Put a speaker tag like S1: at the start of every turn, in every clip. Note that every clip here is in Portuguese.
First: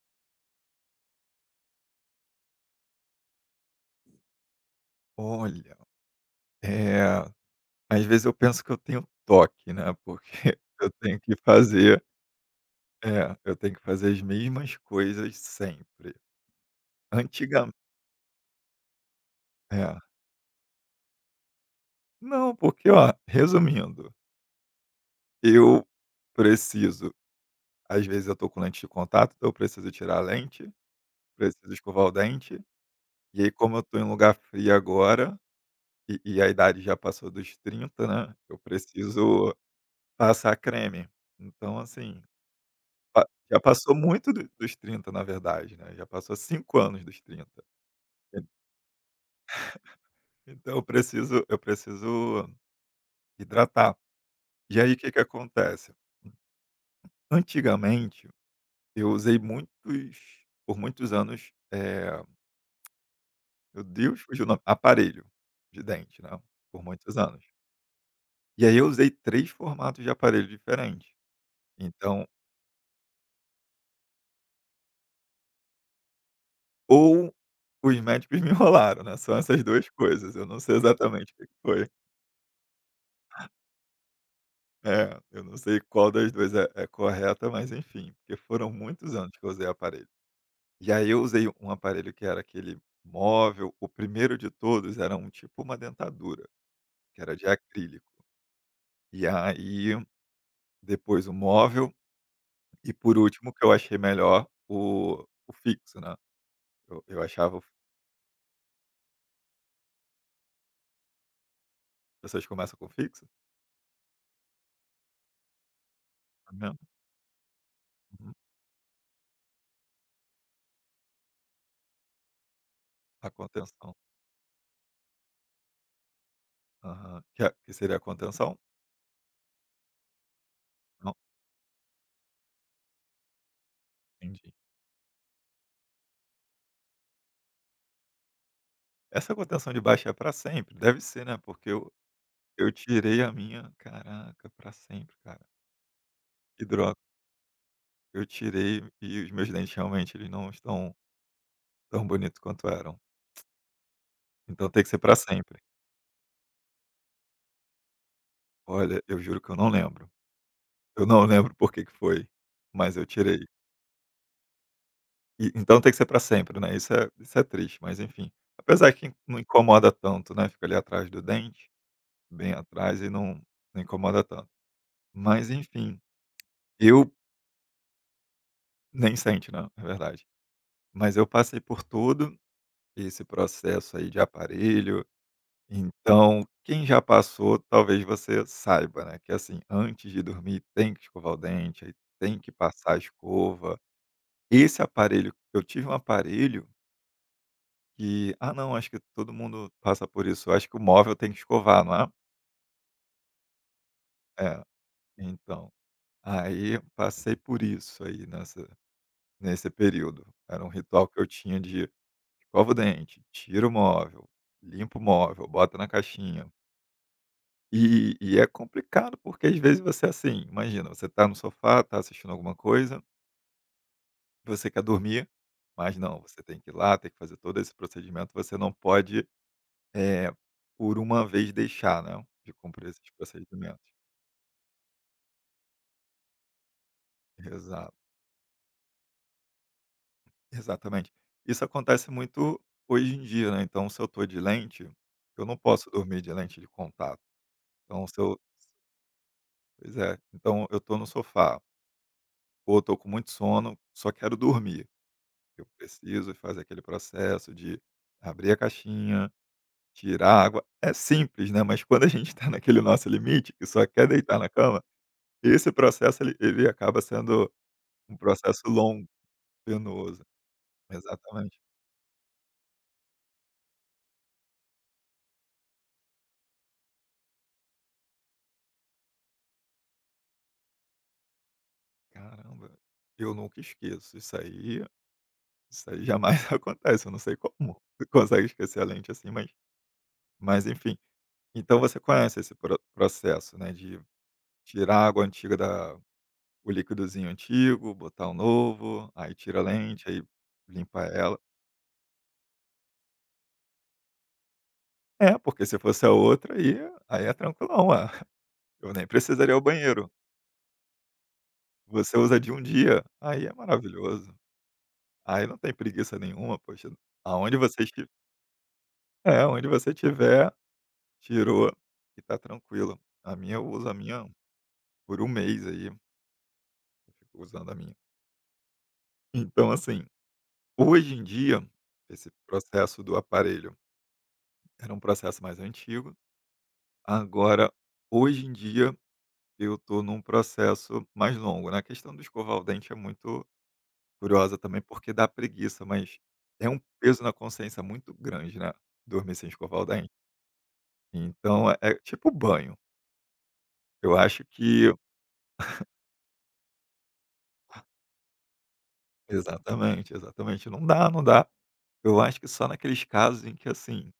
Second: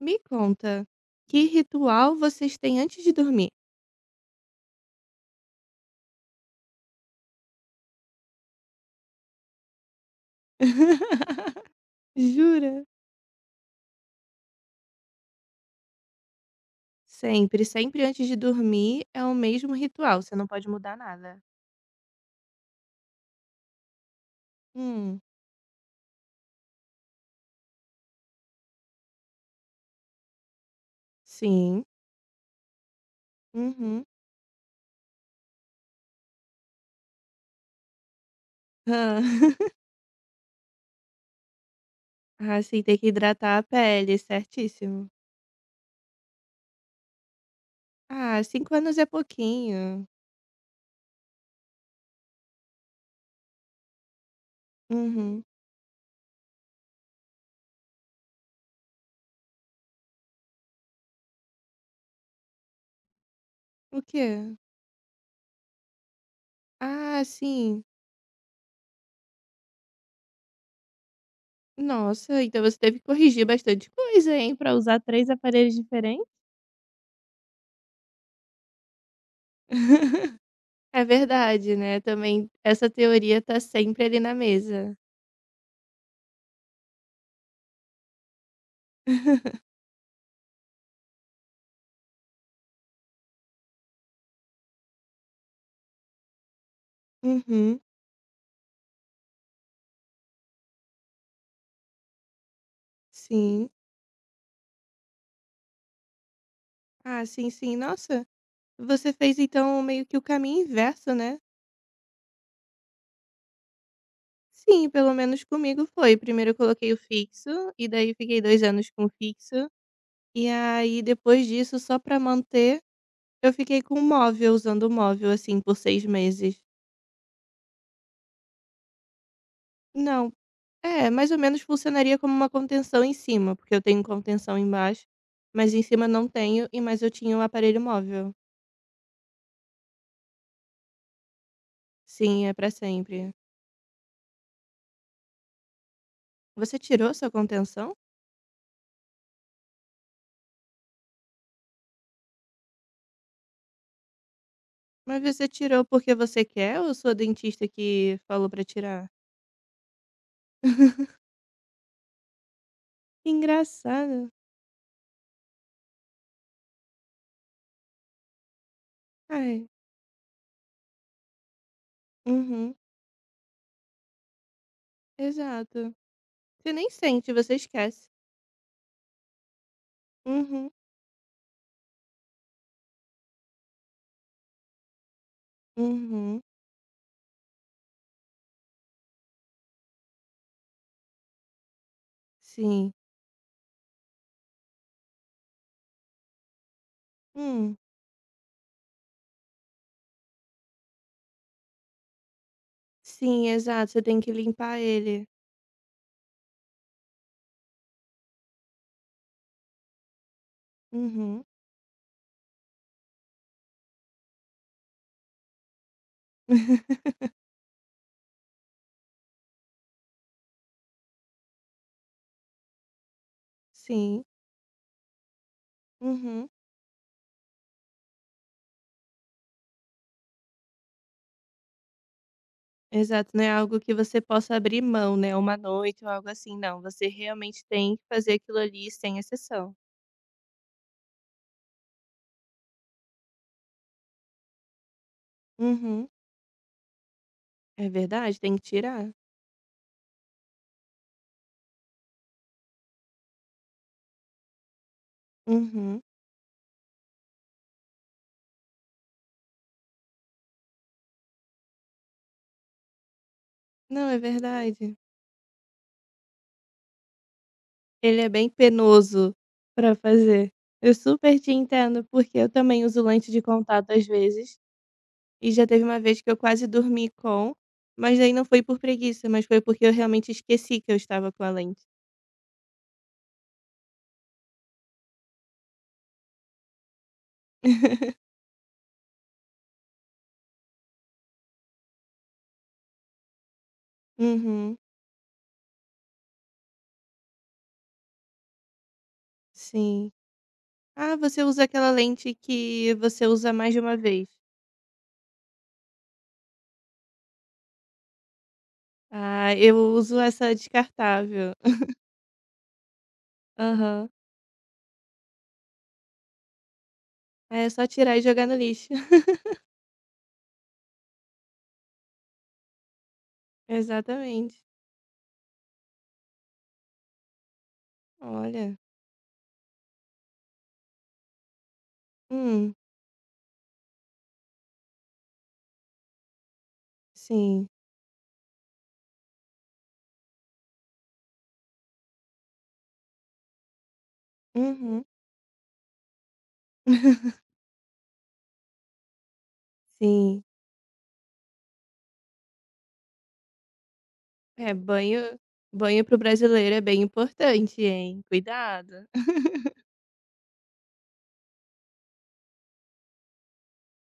S1: Me conta, que ritual vocês têm antes de dormir?
S2: Olha, eh, às vezes eu penso que eu tenho toque, né, porque eu tenho que fazer
S1: Jura?
S2: eu tenho que fazer as mesmas coisas sempre.
S1: Sempre,
S2: Antigamente
S1: sempre antes de dormir é o mesmo
S2: é.
S1: ritual, você não pode mudar nada.
S2: Não, porque ó, resumindo,
S1: Hum,
S2: eu preciso às vezes eu tô com lente de contato, então eu preciso tirar a lente, preciso
S1: sim.
S2: escovar o dente, e aí como eu tô em
S1: Uhum.
S2: lugar frio agora, e a idade já passou dos 30, né, eu
S1: Hã.
S2: preciso passar creme. Então assim.
S1: Ah, sim, tem que
S2: Pa
S1: hidratar
S2: Já
S1: a
S2: passou
S1: pele,
S2: muito do dos
S1: certíssimo.
S2: 30 na verdade, né, já passou 5 anos dos 30.
S1: Ah,
S2: En
S1: 5 anos é pouquinho.
S2: Então eu preciso hidratar. E aí, o que que
S1: Uhum.
S2: acontece? Antigamente, eu usei muitos por muitos anos, meu
S1: O
S2: Deus, fugiu o
S1: quê?
S2: nome, aparelho de dente, né, por muitos
S1: Ah,
S2: anos.
S1: sim.
S2: E aí eu usei 3 formatos de aparelho diferentes. Então,
S1: Nossa, então você teve que corrigir bastante coisa, hein, pra usar 3 aparelhos diferentes?
S2: ou os médicos me enrolaram, né, são essas 2 coisas, eu não sei
S1: É
S2: exatamente o que que
S1: verdade,
S2: foi.
S1: né, também essa teoria tá sempre ali na mesa.
S2: É, eu não sei qual das 2 é correta, mas enfim, porque foram muitos anos que eu usei aparelho. E aí eu usei um aparelho que era aquele móvel, o primeiro de todos era um tipo uma dentadura, que era de
S1: Uhum,
S2: acrílico. E aí, depois o móvel e por último, que
S1: sim.
S2: eu achei melhor, o fixo, né. Eu
S1: Ah, sim,
S2: achava,
S1: sim. Nossa, você fez então meio que o caminho inverso, né.
S2: vocês começam com fixo?
S1: Sim, pelo menos comigo foi, primeiro
S2: É
S1: eu
S2: mesmo?
S1: coloquei o fixo, e daí
S2: Uhum.
S1: fiquei 2 anos com o fixo, e aí depois disso só pra manter,
S2: A
S1: eu fiquei com
S2: contenção.
S1: o móvel, usando o móvel, assim, por 6 meses.
S2: Aham. Que é que seria a contenção?
S1: Não, é,
S2: Não,
S1: mais ou menos funcionaria como uma contenção em cima, porque eu tenho
S2: entendi.
S1: contenção embaixo, mas em cima não tenho, e mas eu tinha um aparelho móvel.
S2: Essa contenção de baixo é para sempre? Deve ser, né, porque o
S1: Sim, é
S2: eu
S1: pra
S2: tirei a
S1: sempre.
S2: minha, caraca, pra sempre, cara. Que
S1: Você
S2: droga.
S1: tirou sua contenção?
S2: Eu tirei e os meus dentes realmente eles não estão tão bonitos quanto eram. Então tem que ser pra
S1: Mas você
S2: sempre.
S1: tirou porque você quer ou sua dentista que falou pra
S2: Olha,
S1: tirar?
S2: eu juro que eu não lembro. Eu não lembro por que que foi, mas eu tirei.
S1: Engraçado.
S2: E então tem que ser pra sempre, né, isso é triste, mas enfim. Apesar que não
S1: Ai.
S2: incomoda tanto, né, fica ali atrás do dente, bem
S1: Uhum.
S2: atrás e não incomoda tanto. Mas
S1: Exato.
S2: enfim,
S1: Você nem
S2: eu
S1: sente, você esquece.
S2: nem sente, né, é verdade.
S1: Uhum.
S2: Mas eu passei por tudo esse processo aí de aparelho.
S1: Uhum.
S2: Então, quem já passou, talvez você saiba, né, que assim, antes de dormir tem que escovar o dente, aí tem que
S1: Sim.
S2: passar a escova. Esse aparelho, eu tive um aparelho
S1: Hum.
S2: que ah, não, acho que todo mundo passa por isso. Eu acho que o móvel tem que escovar, não é?
S1: Sim, exato. Você tem que
S2: É,
S1: limpar ele.
S2: então, aí eu passei por isso aí nessa nesse período. Era um ritual que eu
S1: Uhum.
S2: tinha de escova o dente, tira o móvel, limpa o móvel, bota na caixinha. E é complicado, porque às vezes você, assim, imagina, você tá no sofá, tá assistindo alguma coisa,
S1: Sim.
S2: você quer dormir, mas não, você
S1: Uhum.
S2: tem que ir lá, tem que fazer todo esse procedimento, você não pode, eh, por uma vez deixar, né, de cumprir esses
S1: Exato, não é algo
S2: procedimentos.
S1: que você possa abrir mão, né, uma noite ou algo assim, não, você realmente
S2: Exato,
S1: tem que fazer aquilo ali sem exceção.
S2: exatamente. Isso acontece muito hoje em dia, né, então se eu tô de lente, eu não posso
S1: Uhum,
S2: dormir de lente de contato.
S1: é
S2: Então se
S1: verdade,
S2: eu
S1: tem que tirar.
S2: Pois é, então eu tô no sofá, ou eu tô com muito sono, só quero dormir. Eu
S1: Uhum.
S2: preciso e Fazer aquele processo de abrir a caixinha, tirar a água. É simples, né, mas quando a gente está naquele nosso limite, que só quer
S1: Não, é
S2: deitar na cama,
S1: verdade.
S2: esse processo ele acaba sendo um
S1: Ele é bem
S2: processo longo,
S1: penoso pra
S2: penoso.
S1: fazer. Eu super te
S2: Exatamente.
S1: entendo, porque eu também uso lente de contato às vezes, e já teve uma vez que eu quase dormi com, mas daí não foi por preguiça, mas foi porque eu realmente esqueci que eu estava com a lente.
S2: Caramba, eu nunca esqueço. Isso aí jamais acontece, eu não sei como você consegue esquecer a lente assim, mas enfim. Então você conhece esse processo, né, de
S1: Uhum,
S2: tirar a água antiga da o líquidozinho antigo, botar o novo, aí tira a lente,
S1: sim.
S2: aí limpa
S1: Ah,
S2: ela.
S1: você usa aquela lente que você usa mais de uma vez.
S2: É, porque se fosse a outra aí é tranquilão, ué. Eu nem precisaria
S1: Ah,
S2: ir ao
S1: eu
S2: banheiro.
S1: uso essa descartável.
S2: Você usa de um dia, aí é
S1: Aham.
S2: maravilhoso. Aí não tem preguiça nenhuma, poxa, aonde
S1: É
S2: você
S1: só
S2: esti
S1: tirar e jogar no lixo.
S2: é, onde você tiver, tirou e tá tranquilo. A minha, eu uso a minha
S1: Exatamente.
S2: por um mês aí, eu fico usando a minha.
S1: Olha.
S2: Então assim, hoje em dia, esse
S1: Hum,
S2: processo do aparelho era um processo mais antigo.
S1: sim.
S2: Agora, hoje em dia, eu tô num processo mais longo, né, a questão do escovar o dente é muito curiosa também,
S1: Uhum.
S2: porque dá preguiça, mas é um peso na consciência muito grande, né, dormir sem escovar o dente.
S1: Sim.
S2: Então é tipo banho, eu acho
S1: É,
S2: que
S1: banho para o brasileiro é bem importante, hein. Cuidado.
S2: exatamente, exatamente, não dá, não dá. Eu acho que só naqueles casos em que, assim,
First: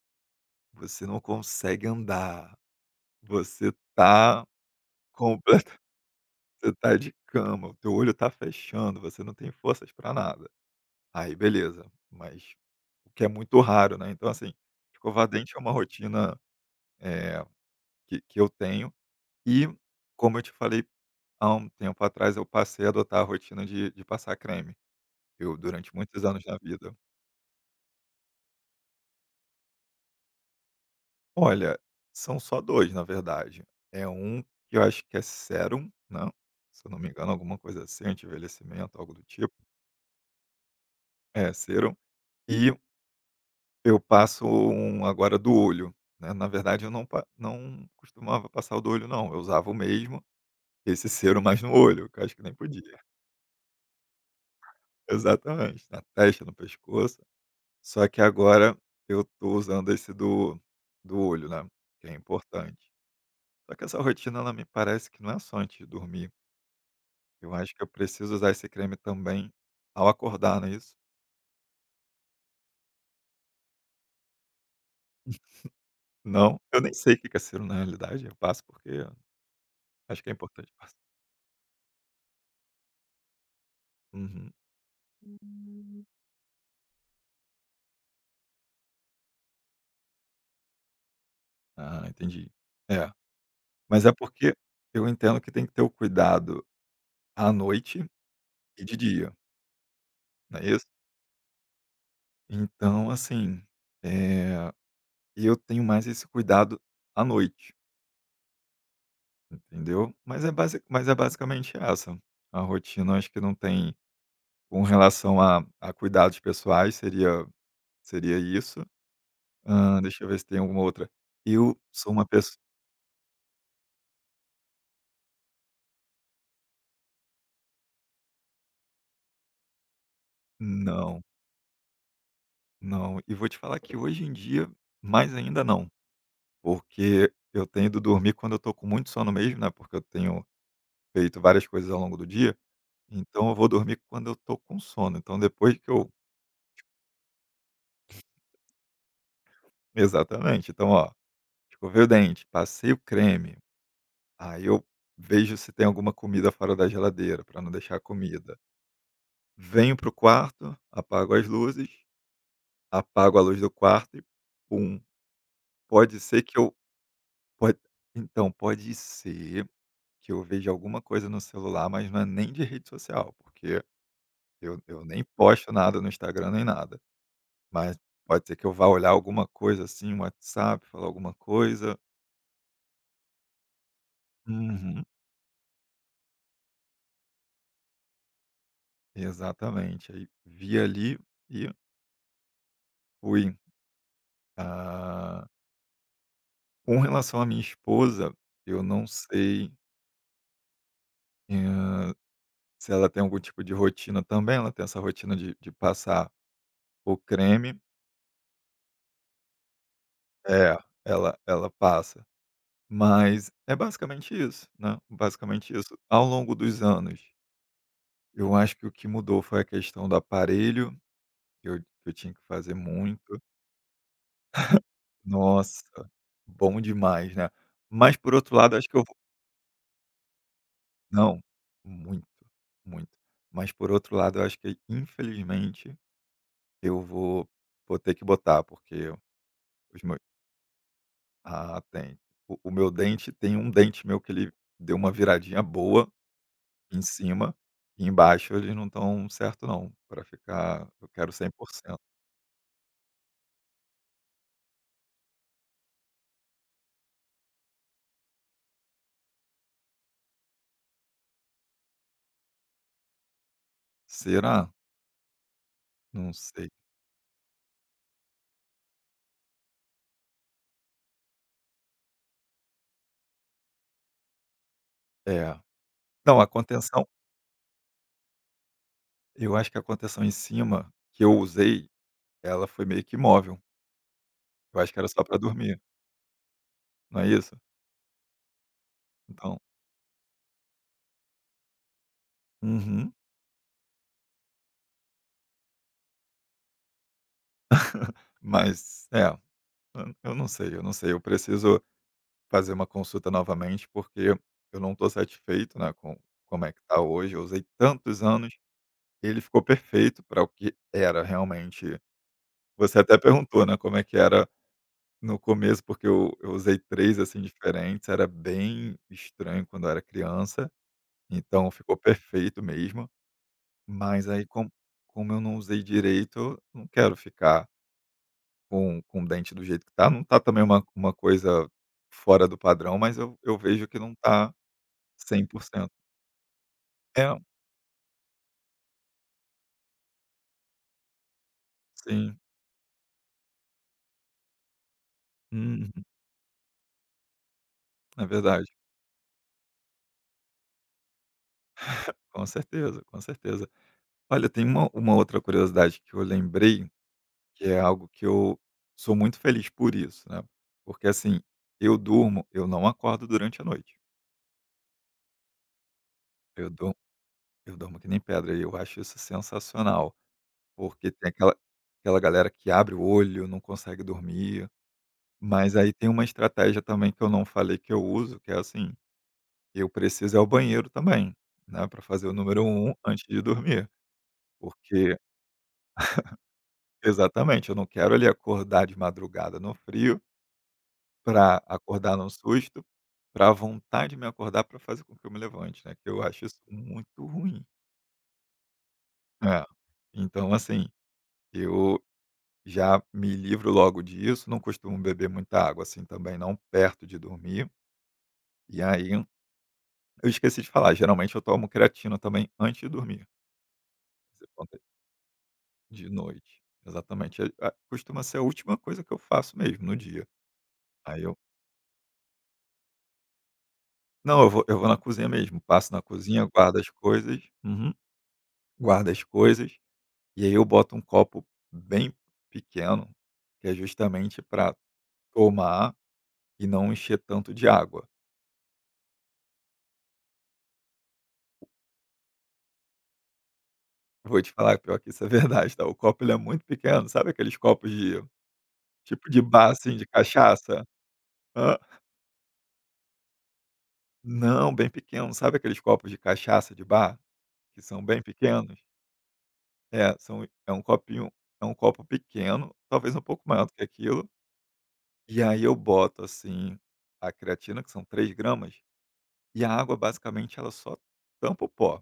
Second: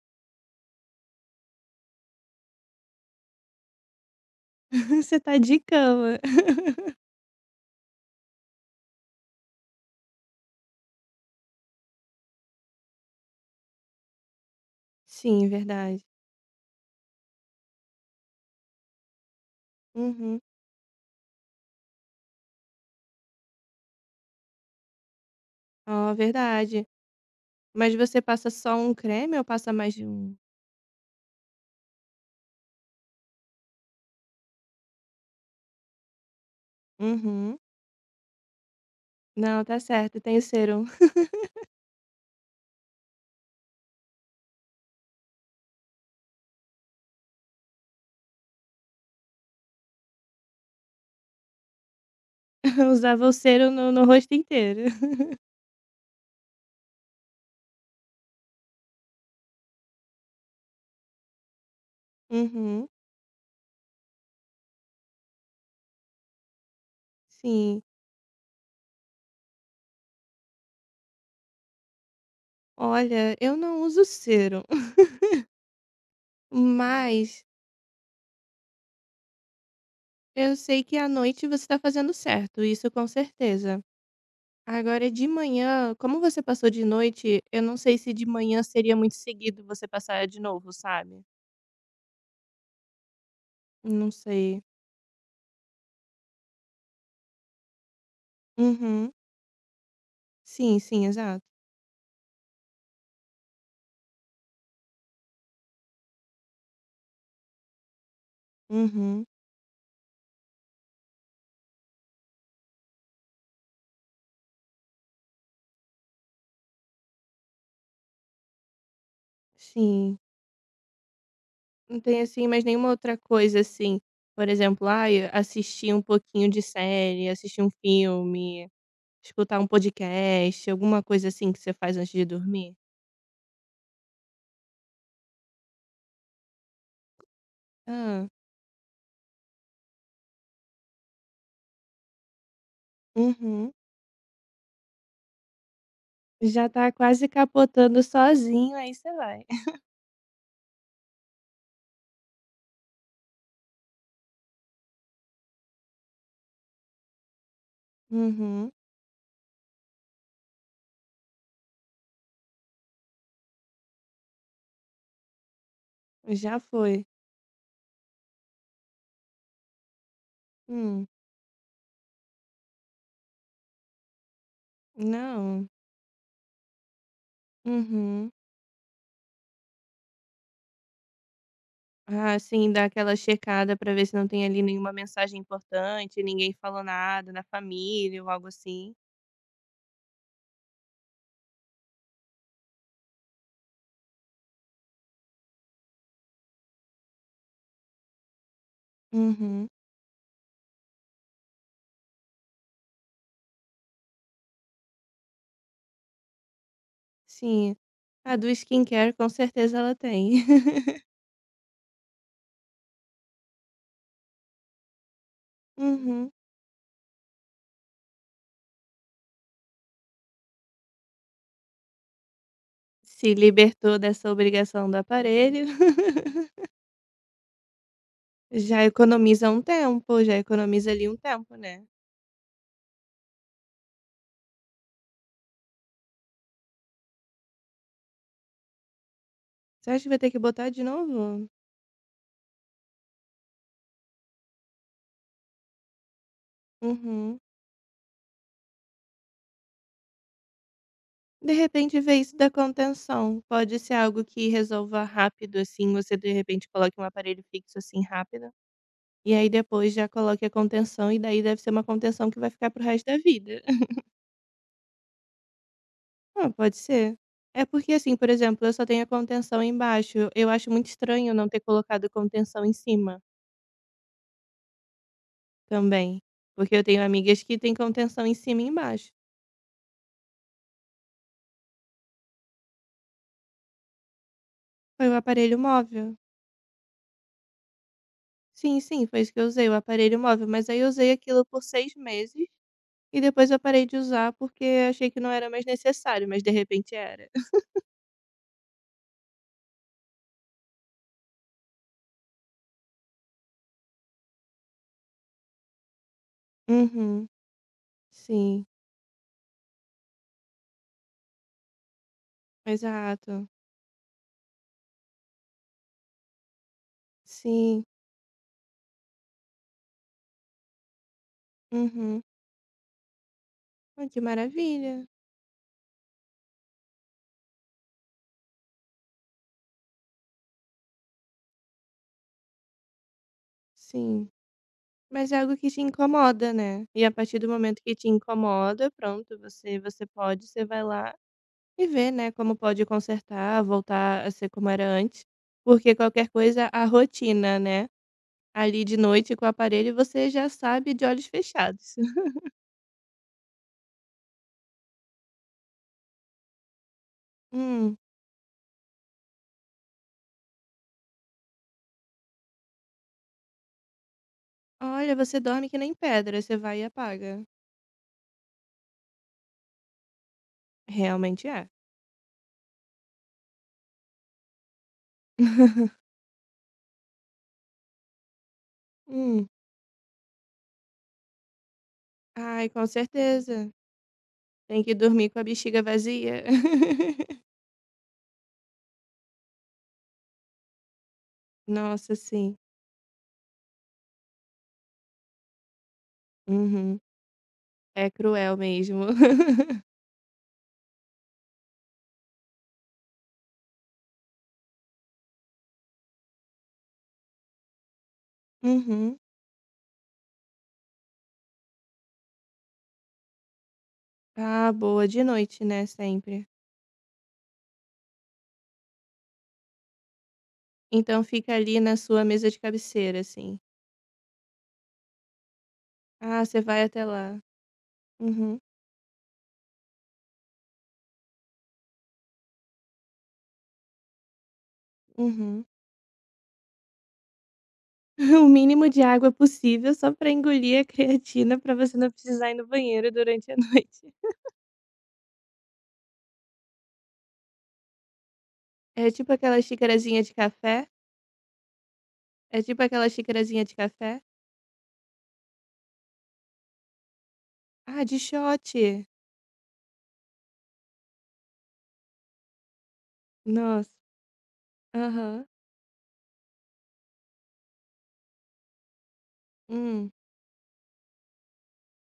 S2: você não consegue andar, você tá
S1: Você tá
S2: completo,
S1: de cama.
S2: você tá de cama, o teu olho tá fechando, você não tem forças para nada. Aí beleza, mas o que é muito raro, né. Então assim, escovar
S1: Sim,
S2: dente é uma
S1: verdade.
S2: rotina, eh, que eu tenho e, como
S1: Uhum.
S2: eu te falei há um tempo atrás, eu passei a adotar a rotina de passar creme. Eu durante
S1: Ó,
S2: muitos anos na
S1: verdade.
S2: vida.
S1: Mas você passa só um creme ou passa mais de um?
S2: Olha, são só 2 na verdade. É um que eu acho que é sérum, né, se eu não me engano
S1: Uhum.
S2: alguma coisa assim, anti-envelhecimento, algo do tipo.
S1: Não, tá certo, tem o cero.
S2: É, sérum. E eu passo um agora do olho, né, na verdade eu não costumava passar o do olho não, eu usava o mesmo, esse cero mais no olho, que eu acho que nem podia.
S1: Usava o cero no rosto inteiro.
S2: Exatamente, na testa, no pescoço, só que agora eu tô usando esse do olho, né, que é
S1: Uhum,
S2: importante. Só que essa rotina ela me parece que não é só antes de dormir, eu acho
S1: sim.
S2: que eu preciso usar esse creme também ao acordar, não é isso?
S1: Olha, eu não uso cero,
S2: Não? Eu nem sei o que que é
S1: mas
S2: cero na realidade, eu passo porque acho que é
S1: eu
S2: importante
S1: sei que à
S2: passar.
S1: noite você tá fazendo certo, isso com certeza.
S2: Uhum.
S1: Agora de manhã, como você passou de noite, eu não sei se de manhã seria muito seguido você passar de novo, sabe.
S2: Ah, entendi. É. Mas
S1: Não
S2: é porque
S1: sei.
S2: eu entendo que tem que ter o cuidado à noite e de
S1: Uhum.
S2: dia, não é
S1: Sim,
S2: isso?
S1: sim, exato.
S2: Então, assim, eh, eu tenho mais esse cuidado à noite,
S1: Uhum.
S2: entendeu? Mas é basicamente essa, a rotina acho que não tem, com relação a cuidados pessoais seria seria isso.
S1: Sim.
S2: Deixa eu ver se tem alguma outra. Eu
S1: Não
S2: sou
S1: tem,
S2: uma
S1: assim,
S2: pessoa?
S1: mais nenhuma outra coisa, assim, por exemplo, ai, assistir um pouquinho de série, assistir um filme, escutar um podcast, alguma
S2: Não,
S1: coisa assim que você faz antes de dormir?
S2: não. E vou te falar que hoje em dia mais ainda não. Porque eu tenho ido
S1: Hã.
S2: dormir quando eu tô com muito sono mesmo, né, porque eu tenho feito várias coisas ao longo do dia, então eu vou
S1: Uhum.
S2: dormir quando eu tô com sono. Então depois que eu
S1: Já tá quase capotando sozinho, aí você vai.
S2: exatamente. Então, ó, escovei o dente, passei o creme, aí eu vejo se tem alguma comida fora da geladeira para não deixar a comida.
S1: Uhum.
S2: Venho pro quarto, apago as luzes, apago a luz do quarto e pum, pode ser que
S1: Já
S2: eu
S1: foi.
S2: pode então, pode ser que eu veja alguma
S1: Hum.
S2: coisa no celular, mas não é nem de rede social, porque eu nem
S1: Não.
S2: posto nada no Instagram nem nada, mas
S1: Uhum.
S2: pode ser que eu vá olhar alguma coisa assim, um WhatsApp, falar alguma coisa,
S1: Ah, sim, dá aquela checada pra ver se não tem ali nenhuma
S2: uhum,
S1: mensagem importante, ninguém falou nada na família ou algo assim.
S2: exatamente. Aí vi ali e fui. Ah, com relação à minha esposa, eu não
S1: Uhum.
S2: sei, hã, se ela tem algum tipo de rotina também, ela tem essa rotina de passar o
S1: Sim.
S2: creme,
S1: A do skincare com certeza ela tem.
S2: é, ela passa. Mas é basicamente isso, né, basicamente isso, ao
S1: Uhum.
S2: longo dos anos. Eu acho que o que mudou foi a questão do aparelho, que eu tinha que fazer
S1: Se
S2: muito.
S1: libertou dessa obrigação do aparelho.
S2: Nossa, bom demais, né. Mas por outro lado
S1: Já
S2: acho que eu vou,
S1: economiza um tempo, já economiza ali um
S2: não,
S1: tempo, né.
S2: muito, muito. Mas por outro lado eu acho que infelizmente eu vou ter que botar, porque
S1: Você
S2: os
S1: acha que vai
S2: meus
S1: ter que botar de novo?
S2: tem. O meu dente, tem um dente meu que ele deu uma viradinha boa em
S1: Uhum.
S2: cima, e embaixo eles não estão certo não, para ficar eu quero cem
S1: De
S2: por cento.
S1: repente vê isso da contenção, pode ser algo que resolva rápido, assim, você de repente coloque um aparelho fixo, assim, rápido, e aí depois já coloque a contenção e daí deve ser uma contenção que vai ficar para o resto da vida.
S2: Será? Não
S1: Ah,
S2: sei.
S1: pode ser. É porque assim, por exemplo, eu só tenho a contenção embaixo. Eu acho muito estranho não ter colocado contenção em cima
S2: É.
S1: também.
S2: Não, a
S1: Porque eu tenho
S2: contenção
S1: amigas que têm contenção em cima e embaixo.
S2: eu acho que a contenção em cima que eu usei, ela foi meio que móvel. Eu acho que
S1: Foi
S2: era
S1: o
S2: só para
S1: aparelho
S2: dormir,
S1: móvel.
S2: não é isso?
S1: Sim, sim, foi isso que eu
S2: Então
S1: usei, o aparelho móvel. Mas aí eu usei aquilo por 6 meses
S2: uhum.
S1: e depois eu parei de usar porque achei que não era mais necessário, mas de repente era.
S2: Mas é, eu não sei, eu não sei, eu preciso fazer uma consulta novamente, porque eu não estou satisfeito, né, com como é que tá
S1: Uhum.
S2: hoje, eu usei tantos anos,
S1: Sim,
S2: ele ficou perfeito para o que era realmente. Você até
S1: exato.
S2: perguntou, né, como é que era no começo, porque eu usei 3 assim,
S1: Sim.
S2: diferentes, era bem estranho quando eu era criança. Então ficou
S1: Uhum.
S2: perfeito mesmo,
S1: Ah, que
S2: mas aí como
S1: maravilha.
S2: como eu não usei direito, não quero ficar com o dente do jeito que tá, não tá também uma coisa fora do padrão, mas eu vejo que não
S1: Sim.
S2: tá
S1: Mas é
S2: cem
S1: algo
S2: por
S1: que te
S2: cento.
S1: incomoda, né. E a
S2: É,
S1: partir do momento que te incomoda, pronto, você pode, você vai lá e vê, né,
S2: sim.
S1: como pode consertar, voltar a ser como era antes,
S2: Uhum.
S1: porque qualquer coisa a rotina, né,
S2: É verdade.
S1: ali de noite com o aparelho você já sabe de olhos fechados.
S2: Com certeza, com certeza. Olha, tem uma outra curiosidade que eu lembrei, que é
S1: Hum,
S2: algo que eu sou muito feliz por isso, né, porque assim, eu durmo, eu não acordo durante a noite,
S1: olha, você dorme que nem pedra, você
S2: eu
S1: vai e apaga.
S2: Eu durmo que nem pedra e eu acho isso sensacional, porque tem
S1: Realmente
S2: aquela
S1: é.
S2: aquela galera que abre o olho, não consegue dormir, mas aí tem uma estratégia também que eu não falei que eu uso, que é assim,
S1: Hum.
S2: eu preciso ir ao banheiro também, né, para fazer o número
S1: Ai, com
S2: um antes de
S1: certeza.
S2: dormir,
S1: Tem que
S2: porque
S1: dormir com a bexiga vazia.
S2: exatamente, eu não quero ali acordar de madrugada no frio para
S1: Nossa,
S2: acordar num
S1: sim.
S2: susto, para a vontade de me acordar para fazer com que eu me levante, né, que eu acho isso
S1: Uhum.
S2: muito ruim.
S1: É cruel mesmo.
S2: É, então assim, eu Já me livro logo disso, não costumo beber muita água, assim, também não, perto de dormir. E aí,
S1: Uhum.
S2: eu esqueci de falar, geralmente eu tomo creatina também antes de dormir, você
S1: Ah,
S2: conta
S1: boa. De noite, né,
S2: de
S1: sempre.
S2: noite. Exatamente, é a costuma ser a última coisa que eu faço mesmo no dia. Aí
S1: Então
S2: eu
S1: fica ali na sua mesa de cabeceira, assim.
S2: Não, eu vou na cozinha mesmo, passo na
S1: Ah,
S2: cozinha,
S1: você
S2: guardo
S1: vai
S2: as
S1: até lá.
S2: coisas uhum,
S1: Uhum,
S2: guardo as coisas, e aí eu boto um copo bem pequeno, que é justamente para
S1: uhum.
S2: tomar e não encher tanto de água.
S1: O mínimo de água possível só pra engolir a creatina pra você não precisar ir no banheiro durante a noite.
S2: Vou te falar, pior que isso é verdade, tá. O copo ele é muito pequeno, sabe aqueles copos de
S1: É
S2: tipo
S1: tipo
S2: de
S1: aquela
S2: bar, assim, de
S1: xicarazinha de
S2: cachaça?
S1: café?
S2: Hã.
S1: É tipo aquela xicarazinha de café?
S2: Não, bem pequeno. Sabe aqueles copos de cachaça de bar, que são
S1: Ah, de
S2: bem
S1: shot.
S2: pequenos? É, são, é um copinho, é um copo pequeno, talvez um pouco maior do que
S1: Nossa.
S2: aquilo, e
S1: Aham.
S2: aí eu boto, assim, a creatina, que são 3 gramas, e a água
S1: Hum.
S2: basicamente ela só tampa o pó,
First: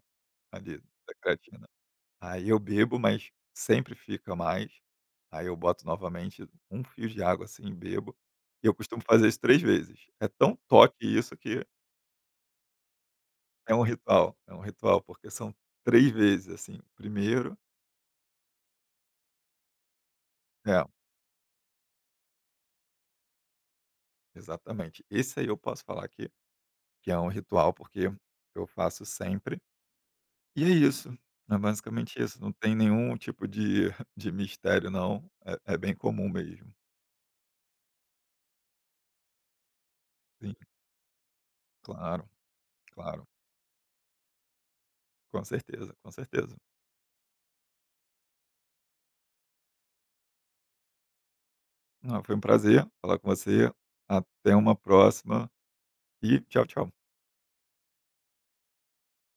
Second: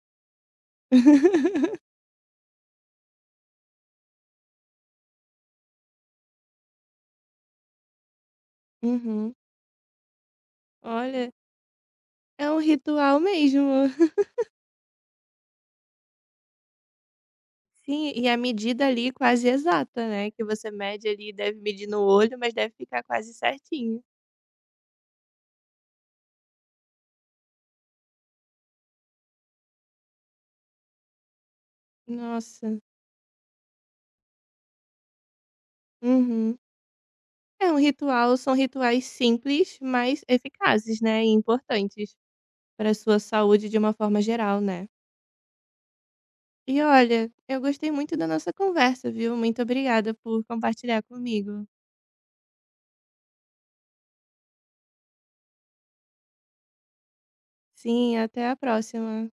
S2: ali, da creatina. Aí eu bebo, mas sempre fica mais. Aí eu boto novamente um fio de água assim e bebo. E eu costumo fazer
S1: Uhum.
S2: isso 3 vezes. É tão toque
S1: Olha,
S2: isso que
S1: é um ritual mesmo.
S2: é um ritual, porque são 3 vezes assim. Primeiro
S1: Sim, e a medida ali quase exata, né, que você
S2: é,
S1: mede ali, deve medir no olho, mas deve ficar quase certinho.
S2: exatamente. Esse aí eu posso falar que é um ritual, porque eu faço sempre. E é isso, é basicamente isso. Não tem
S1: Nossa.
S2: nenhum tipo de de mistério não. É é bem comum
S1: Uhum.
S2: mesmo.
S1: É um ritual são rituais simples, mas
S2: Sim,
S1: eficazes, né, e importantes
S2: claro,
S1: pra sua
S2: claro.
S1: saúde de uma forma geral, né.
S2: Com certeza, com certeza.
S1: E olha, eu gostei muito da nossa conversa, viu. Muito obrigada por compartilhar comigo.
S2: Ah, foi um prazer falar com você. Até uma próxima e tchau, tchau.
S1: Sim, até a próxima.